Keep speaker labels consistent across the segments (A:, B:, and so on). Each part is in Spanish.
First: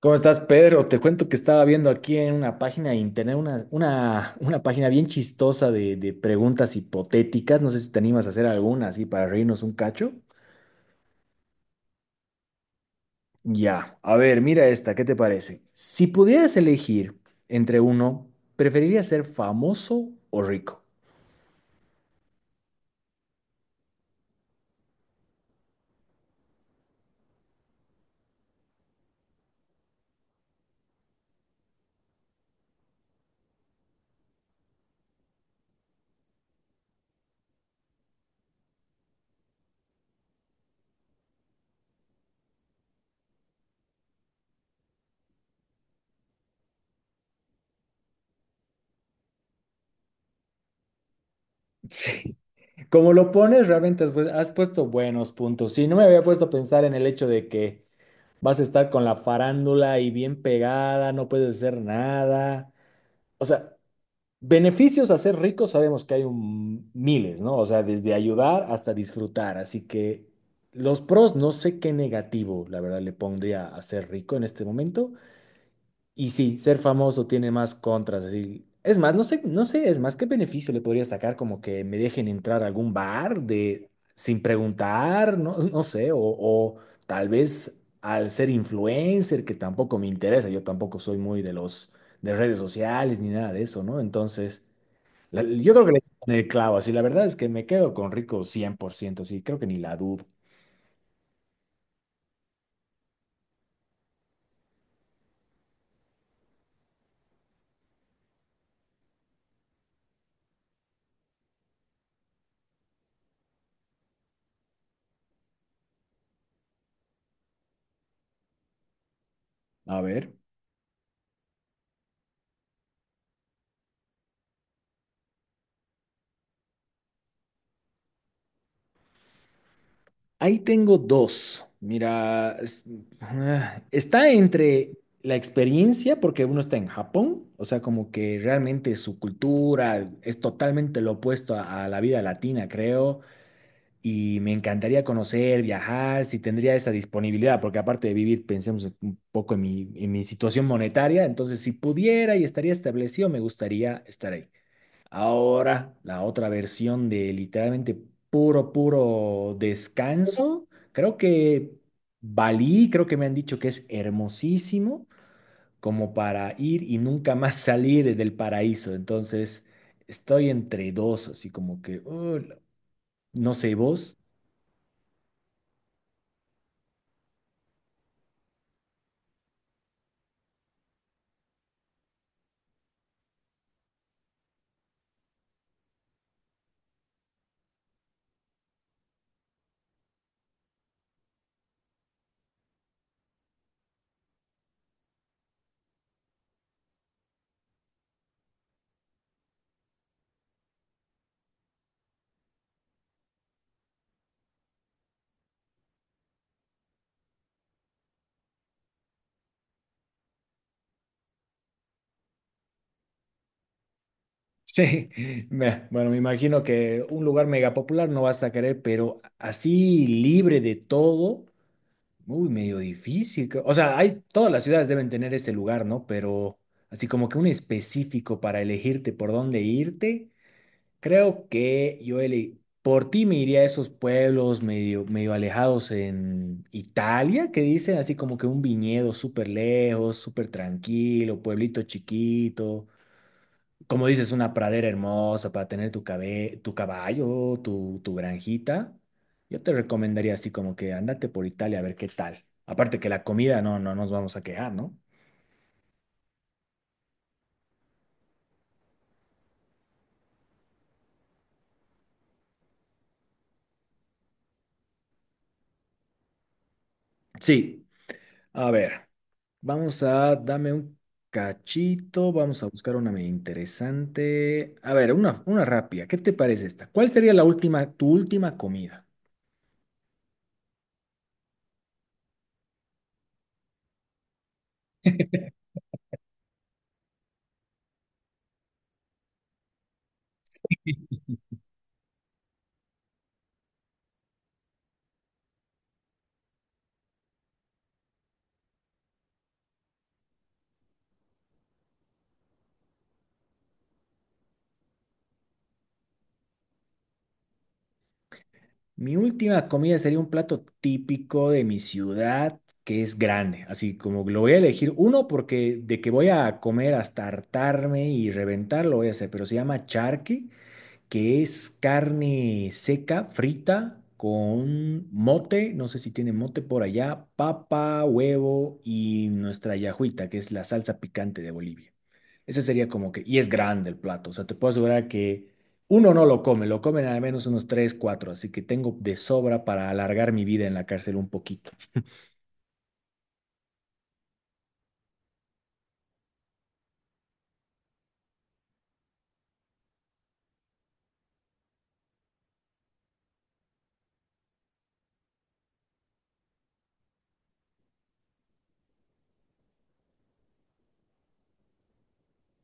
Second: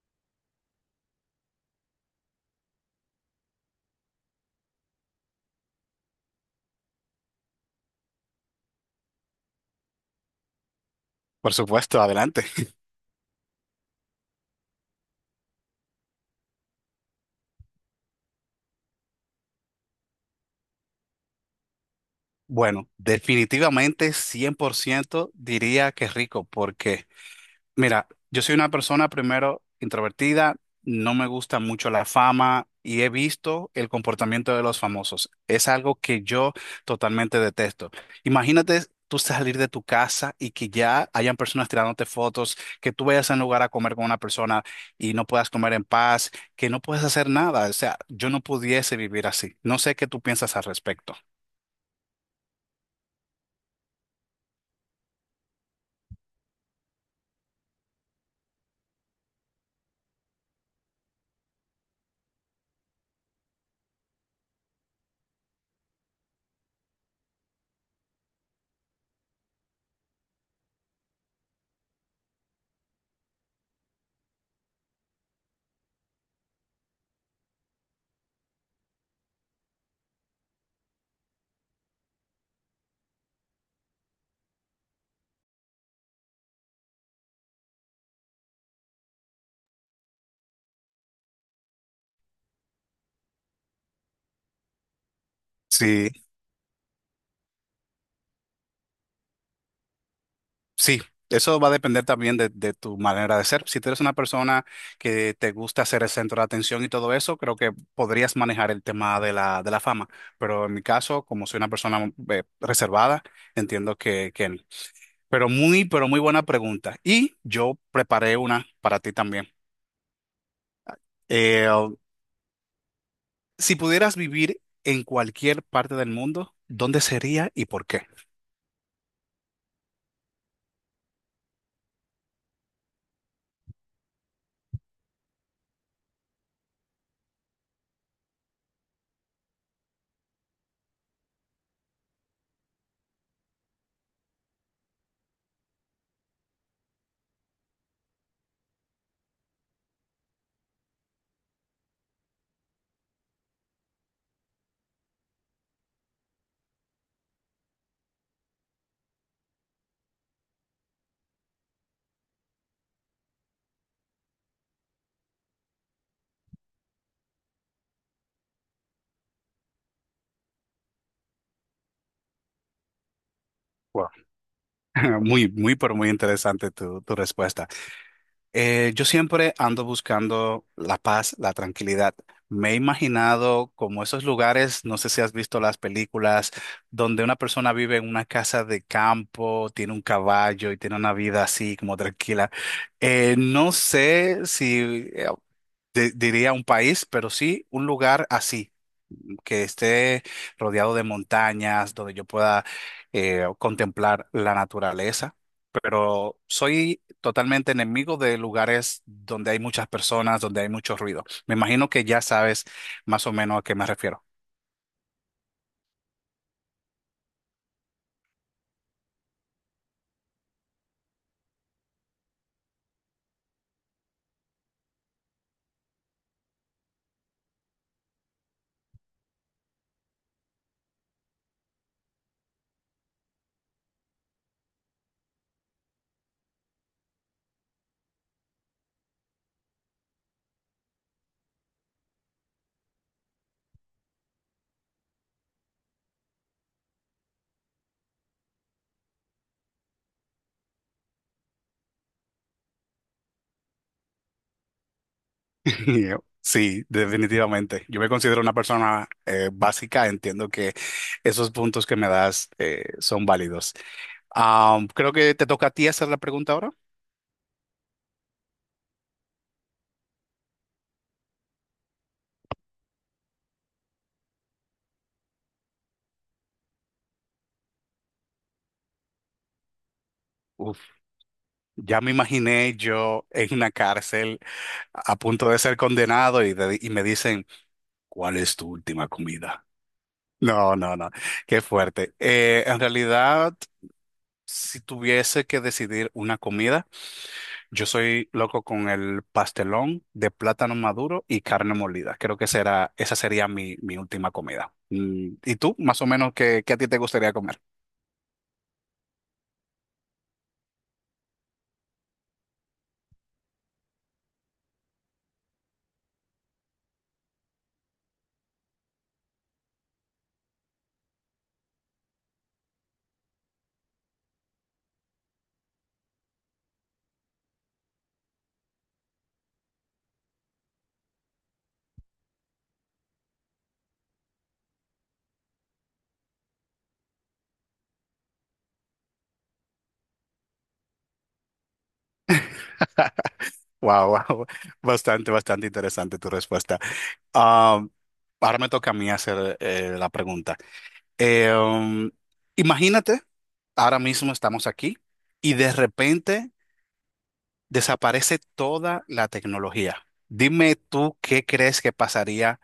A: ¿Cómo estás, Pedro? Te cuento que estaba viendo aquí en una página de internet, una página bien chistosa de preguntas hipotéticas. No sé si te animas a hacer alguna así para reírnos un cacho.
B: Por supuesto, adelante.
A: Ya, a ver, mira esta, ¿qué te parece? Si pudieras elegir entre uno, ¿preferirías ser famoso o rico?
B: Bueno, definitivamente 100%, diría que rico, porque mira, yo soy una persona primero introvertida, no me gusta mucho la fama y he visto el comportamiento de los famosos. Es algo que yo totalmente detesto. Imagínate tú salir de tu casa y que ya hayan personas tirándote fotos, que tú vayas a un lugar a comer con una persona y no puedas comer en paz, que no puedes hacer nada. O sea, yo no pudiese vivir así. No sé qué tú piensas al respecto.
A: Sí, como lo pones, realmente has puesto buenos puntos. Sí, no me había puesto a pensar en el hecho de que vas a estar con la farándula y bien pegada, no puedes hacer nada. O sea, beneficios a ser rico sabemos que hay miles, ¿no? O sea, desde ayudar hasta disfrutar. Así que los pros, no sé qué negativo, la verdad, le pondría a ser rico en este momento. Y sí, ser famoso tiene más contras, así. Es más, no sé, no sé, es más, ¿qué beneficio le podría sacar como que me dejen entrar a algún bar de sin preguntar? No, no sé, o tal vez al ser influencer, que tampoco me interesa, yo tampoco soy muy de los de redes sociales ni nada de eso, ¿no? Entonces. Yo creo que le
B: Sí,
A: dieron el clavo, así la verdad es que me quedo con rico 100%, así creo que ni la dudo.
B: sí, eso va a depender también de tu manera de ser. Si tú eres una persona que te gusta ser el centro de atención y todo eso, creo que podrías manejar el tema de la fama. Pero en mi caso, como soy una persona reservada, entiendo que no. Pero muy buena pregunta. Y yo preparé una para ti también.
A: A ver,
B: Eh, si pudieras vivir en cualquier parte del mundo, ¿dónde sería y por qué?
A: ahí tengo dos. Mira, está entre la experiencia, porque uno está en Japón, o sea, como que realmente su cultura es totalmente lo opuesto a la vida latina, creo, y me encantaría conocer, viajar, si tendría esa disponibilidad, porque aparte de vivir, pensemos un poco en mi situación monetaria, entonces si pudiera y estaría establecido, me gustaría estar ahí. Ahora, la otra versión de literalmente puro, puro descanso. Creo que Bali, creo que me han dicho que es hermosísimo como para ir y nunca más salir del paraíso. Entonces, estoy entre dos, así como que, no sé,
B: Wow.
A: vos.
B: Muy, muy, pero muy interesante tu respuesta. Yo siempre ando buscando la paz, la tranquilidad. Me he imaginado como esos lugares, no sé si has visto las películas, donde una persona vive en una casa de campo, tiene un caballo y tiene una vida así como tranquila. No sé si eh, diría un país, pero sí un lugar así que esté rodeado de montañas, donde yo pueda contemplar la naturaleza. Pero soy totalmente enemigo de lugares donde hay muchas personas, donde hay mucho ruido. Me imagino que ya sabes más o menos a qué me refiero.
A: Sí, bueno, me imagino que un lugar mega popular no vas a querer, pero así libre de todo. Uy, medio difícil, creo. O sea, todas las ciudades deben tener este lugar, ¿no? Pero así como que un específico para elegirte por dónde irte, creo que por ti me iría a esos pueblos medio, medio alejados en Italia, que dicen así como que un viñedo súper lejos, súper tranquilo, pueblito chiquito como dices, una pradera hermosa para tener tu caballo, tu granjita, yo te recomendaría así como que andate por Italia a ver qué tal. Aparte que la comida no, no nos vamos a quejar, ¿no?
B: Sí, definitivamente. Yo me considero una persona básica. Entiendo que esos puntos que me das son válidos. Creo que te toca a ti hacer la pregunta ahora.
A: Sí, a ver, dame un cachito, vamos a buscar una medio interesante. A ver, una rápida, ¿qué te parece esta? ¿Cuál sería la última, tu última comida?
B: Uf, ya me imaginé yo en una cárcel a punto de ser condenado y me dicen, ¿cuál es tu última comida? No, no, no, qué fuerte. En realidad, si tuviese que decidir una comida, yo soy loco con el pastelón de plátano maduro y carne molida. Creo que será, esa sería mi última comida. Mm, ¿y tú, más o menos, qué a ti te gustaría comer?
A: Mi última comida sería un plato típico de mi ciudad, que es grande. Así como lo voy a elegir uno porque de que voy a comer hasta hartarme y reventar, lo voy a hacer, pero se llama charqui, que es carne seca, frita, con mote, no sé si tiene mote por allá, papa, huevo y nuestra yajuita, que es la salsa picante de Bolivia. Ese sería como que, y es grande el plato, o sea, te puedo asegurar que uno no lo come, lo comen al menos unos tres, cuatro, así que tengo de sobra para alargar mi vida en la cárcel un poquito.
B: Wow, wow, bastante, bastante interesante tu respuesta. Ah, ahora me toca a mí hacer la pregunta. Eh, um, Imagínate, ahora mismo estamos aquí y de repente desaparece toda la tecnología. Dime tú qué crees que pasaría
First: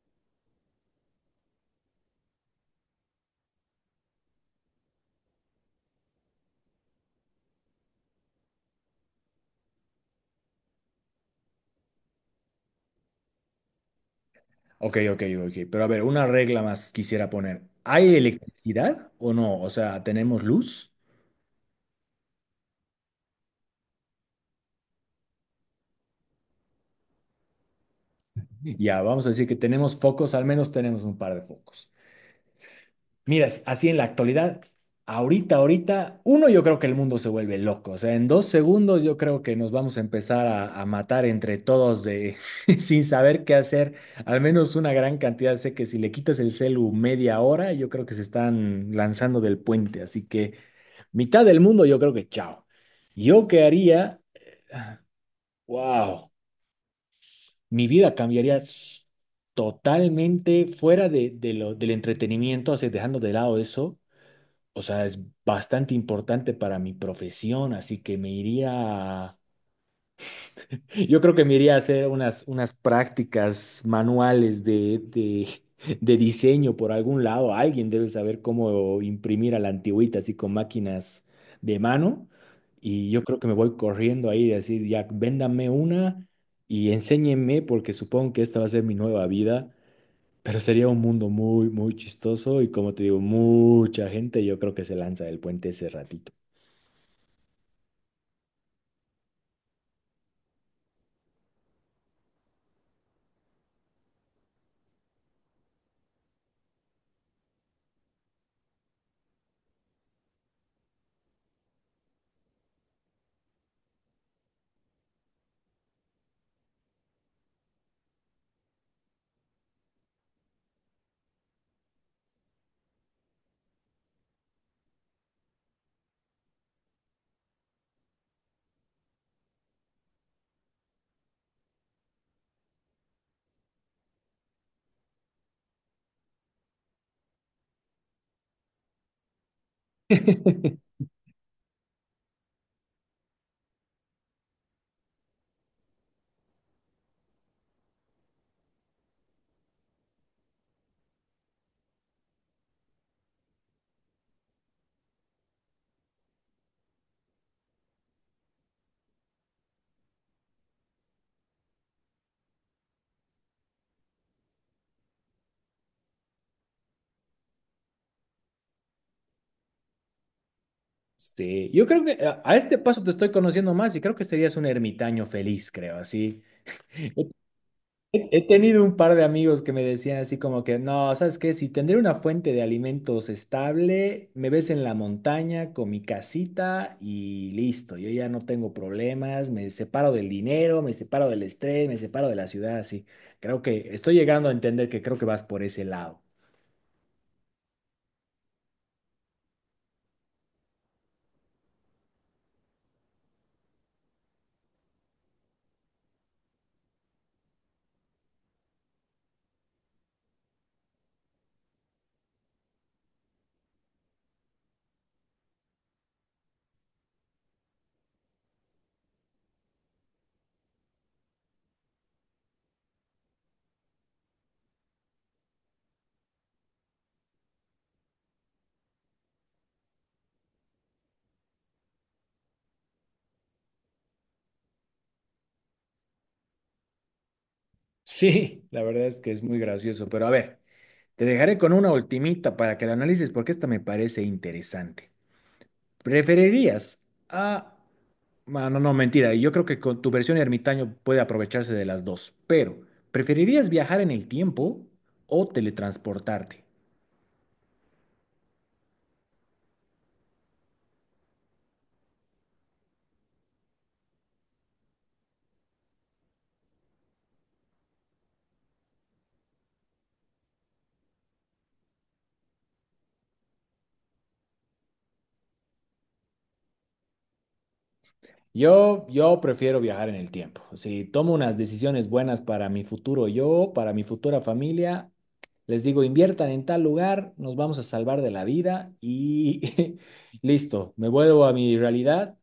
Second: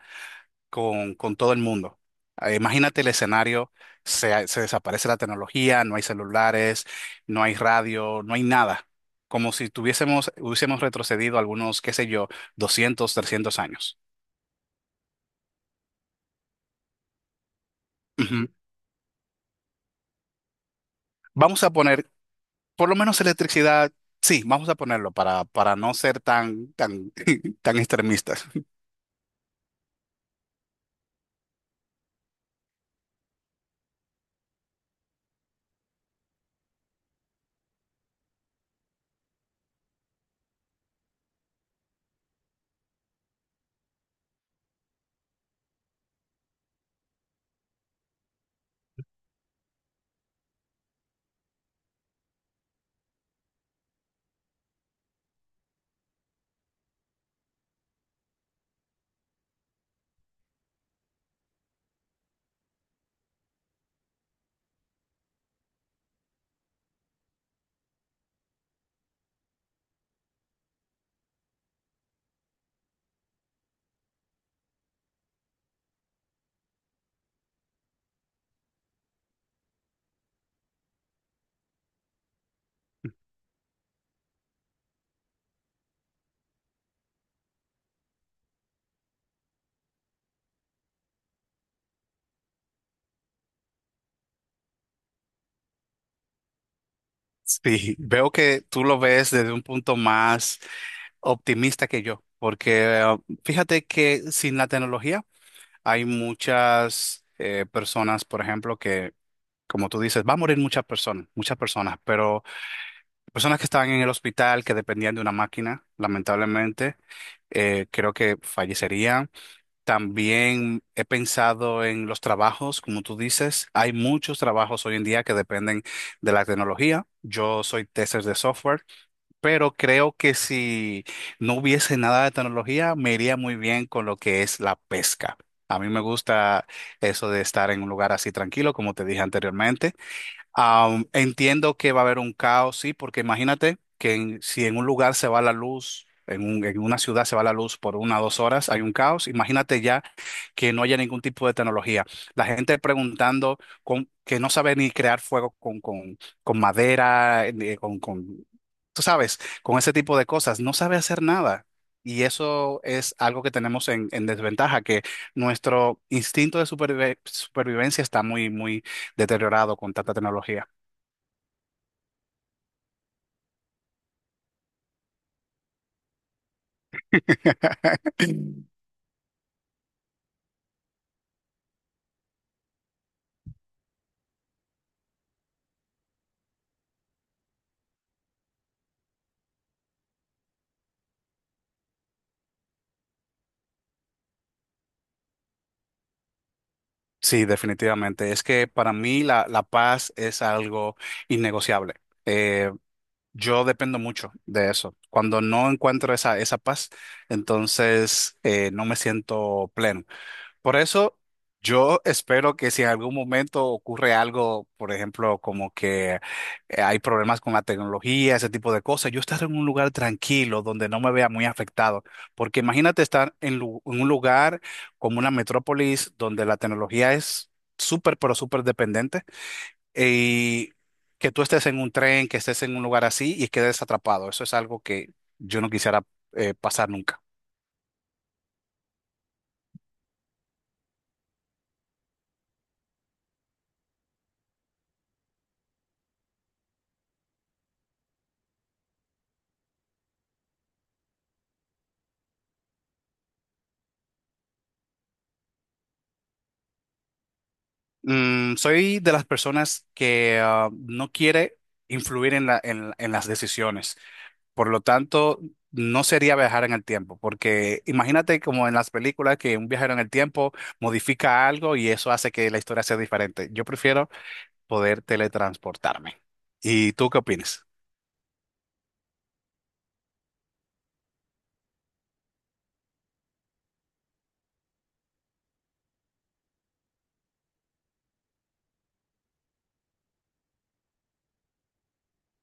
B: con todo el mundo. Imagínate el escenario, se desaparece la tecnología, no hay celulares, no hay radio, no hay nada. Como si tuviésemos, hubiésemos retrocedido algunos, qué sé yo, 200, 300 años.
A: Ok, ok, ok, pero a ver, una regla más quisiera poner. ¿Hay
B: Ujú.
A: electricidad o no? O sea, ¿tenemos luz?
B: Vamos a poner por lo menos electricidad, sí, vamos a ponerlo para no ser tan, tan, tan extremistas.
A: Ya, vamos a decir que tenemos focos, al menos tenemos un par de focos. Miras, así en la actualidad, ahorita, ahorita, uno, yo creo que el mundo se vuelve loco. O sea, en 2 segundos yo creo que nos vamos a empezar a matar entre todos de, sin saber qué hacer. Al menos una gran cantidad. Sé que si le quitas el celu media hora, yo creo que se están lanzando del puente. Así que mitad del mundo, yo creo que chao. Yo qué haría, wow. Mi vida cambiaría totalmente fuera del entretenimiento, así dejando de lado eso. O sea, es bastante importante para mi profesión, así que me iría, yo creo que me iría a hacer unas prácticas manuales de diseño por algún lado. Alguien debe saber cómo imprimir a la antigüita, así con máquinas de mano. Y yo creo que me voy corriendo ahí y decir, ya, véndame una y enséñenme, porque supongo que esta va a ser mi nueva vida. Pero sería un mundo muy, muy chistoso y como te digo, mucha gente yo creo que se lanza del puente ese ratito.
B: Sí, veo que tú lo ves desde un punto más optimista que yo, porque fíjate que sin la tecnología hay muchas personas, por ejemplo, que, como tú dices, va a morir muchas personas, pero personas que estaban en el hospital, que dependían de una máquina, lamentablemente, creo que fallecerían. También he pensado en los trabajos, como tú dices, hay muchos trabajos hoy en día que dependen de la tecnología. Yo soy tester de software, pero creo que si no hubiese nada de tecnología, me iría muy bien con lo que es la pesca. A mí me gusta eso de estar en un lugar así tranquilo, como te dije anteriormente. Entiendo que va a haber un caos, sí, porque imagínate si en un lugar se va la luz, en una ciudad se va la luz por 1 o 2 horas, hay un caos. Imagínate ya que no haya ningún tipo de tecnología. La gente preguntando que no sabe ni crear fuego con madera, ni tú sabes, con ese tipo de cosas, no sabe hacer nada. Y eso es algo que tenemos en desventaja, que nuestro instinto de supervivencia está muy, muy deteriorado con tanta tecnología.
A: Sí, yo creo que a este paso te estoy conociendo más y creo que serías un ermitaño feliz, creo, así. He, he tenido un par de amigos que me decían así como que, no, ¿sabes qué? Si tendré una fuente de alimentos estable, me ves en la montaña con mi casita y listo, yo ya no tengo problemas, me separo del dinero, me separo del estrés, me separo de la ciudad, así. Creo que estoy llegando a entender que creo que vas por ese lado.
B: Sí, definitivamente. Es que para mí la paz es algo innegociable. Eh, yo dependo mucho de eso. Cuando no encuentro esa paz, entonces no me siento pleno. Por eso yo espero que si en algún momento ocurre algo, por ejemplo, como que hay problemas con la tecnología, ese tipo de cosas, yo estar en un lugar tranquilo donde no me vea muy afectado. Porque imagínate estar en un lugar como una metrópolis donde la tecnología es súper, pero súper dependiente y que tú estés en un tren, que estés en un lugar así y quedes atrapado. Eso es algo que yo no quisiera pasar nunca.
A: Sí, la verdad es que es muy gracioso, pero a ver. Te dejaré con una ultimita para que la analices porque esta me parece interesante. ¿Preferirías a... Ah, no, no, mentira. Yo creo que con tu versión ermitaño puede aprovecharse de las dos, pero ¿preferirías viajar en el tiempo o teletransportarte?
B: Mm, soy de las personas que ah, no quiere influir en en las decisiones. Por lo tanto, no sería viajar en el tiempo, porque imagínate como en las películas que un viajero en el tiempo modifica algo y eso hace que la historia sea diferente. Yo prefiero poder teletransportarme. ¿Y tú qué opinas?
A: Yo prefiero viajar en el tiempo. Si tomo unas decisiones buenas para mi futuro yo, para mi futura familia, les digo, inviertan en tal lugar, nos vamos a salvar de la vida y listo, me vuelvo a mi realidad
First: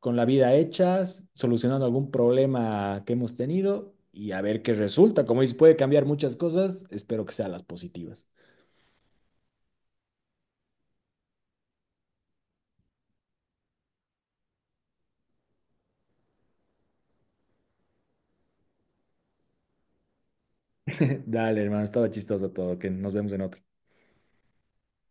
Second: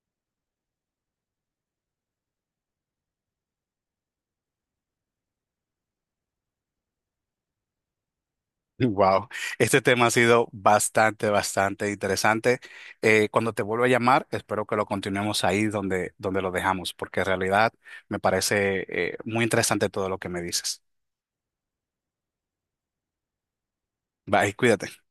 A: con la vida hecha, solucionando algún problema que hemos tenido y a ver qué resulta. Como dices, puede cambiar muchas cosas, espero que sean las positivas.
B: Wow, este tema ha sido bastante, bastante interesante. Cuando te vuelva a llamar, espero que lo continuemos ahí donde, donde lo dejamos, porque en realidad me parece muy interesante todo lo que me dices.
A: Dale, hermano, estaba chistoso todo, que nos vemos en otro
B: Bye, cuídate.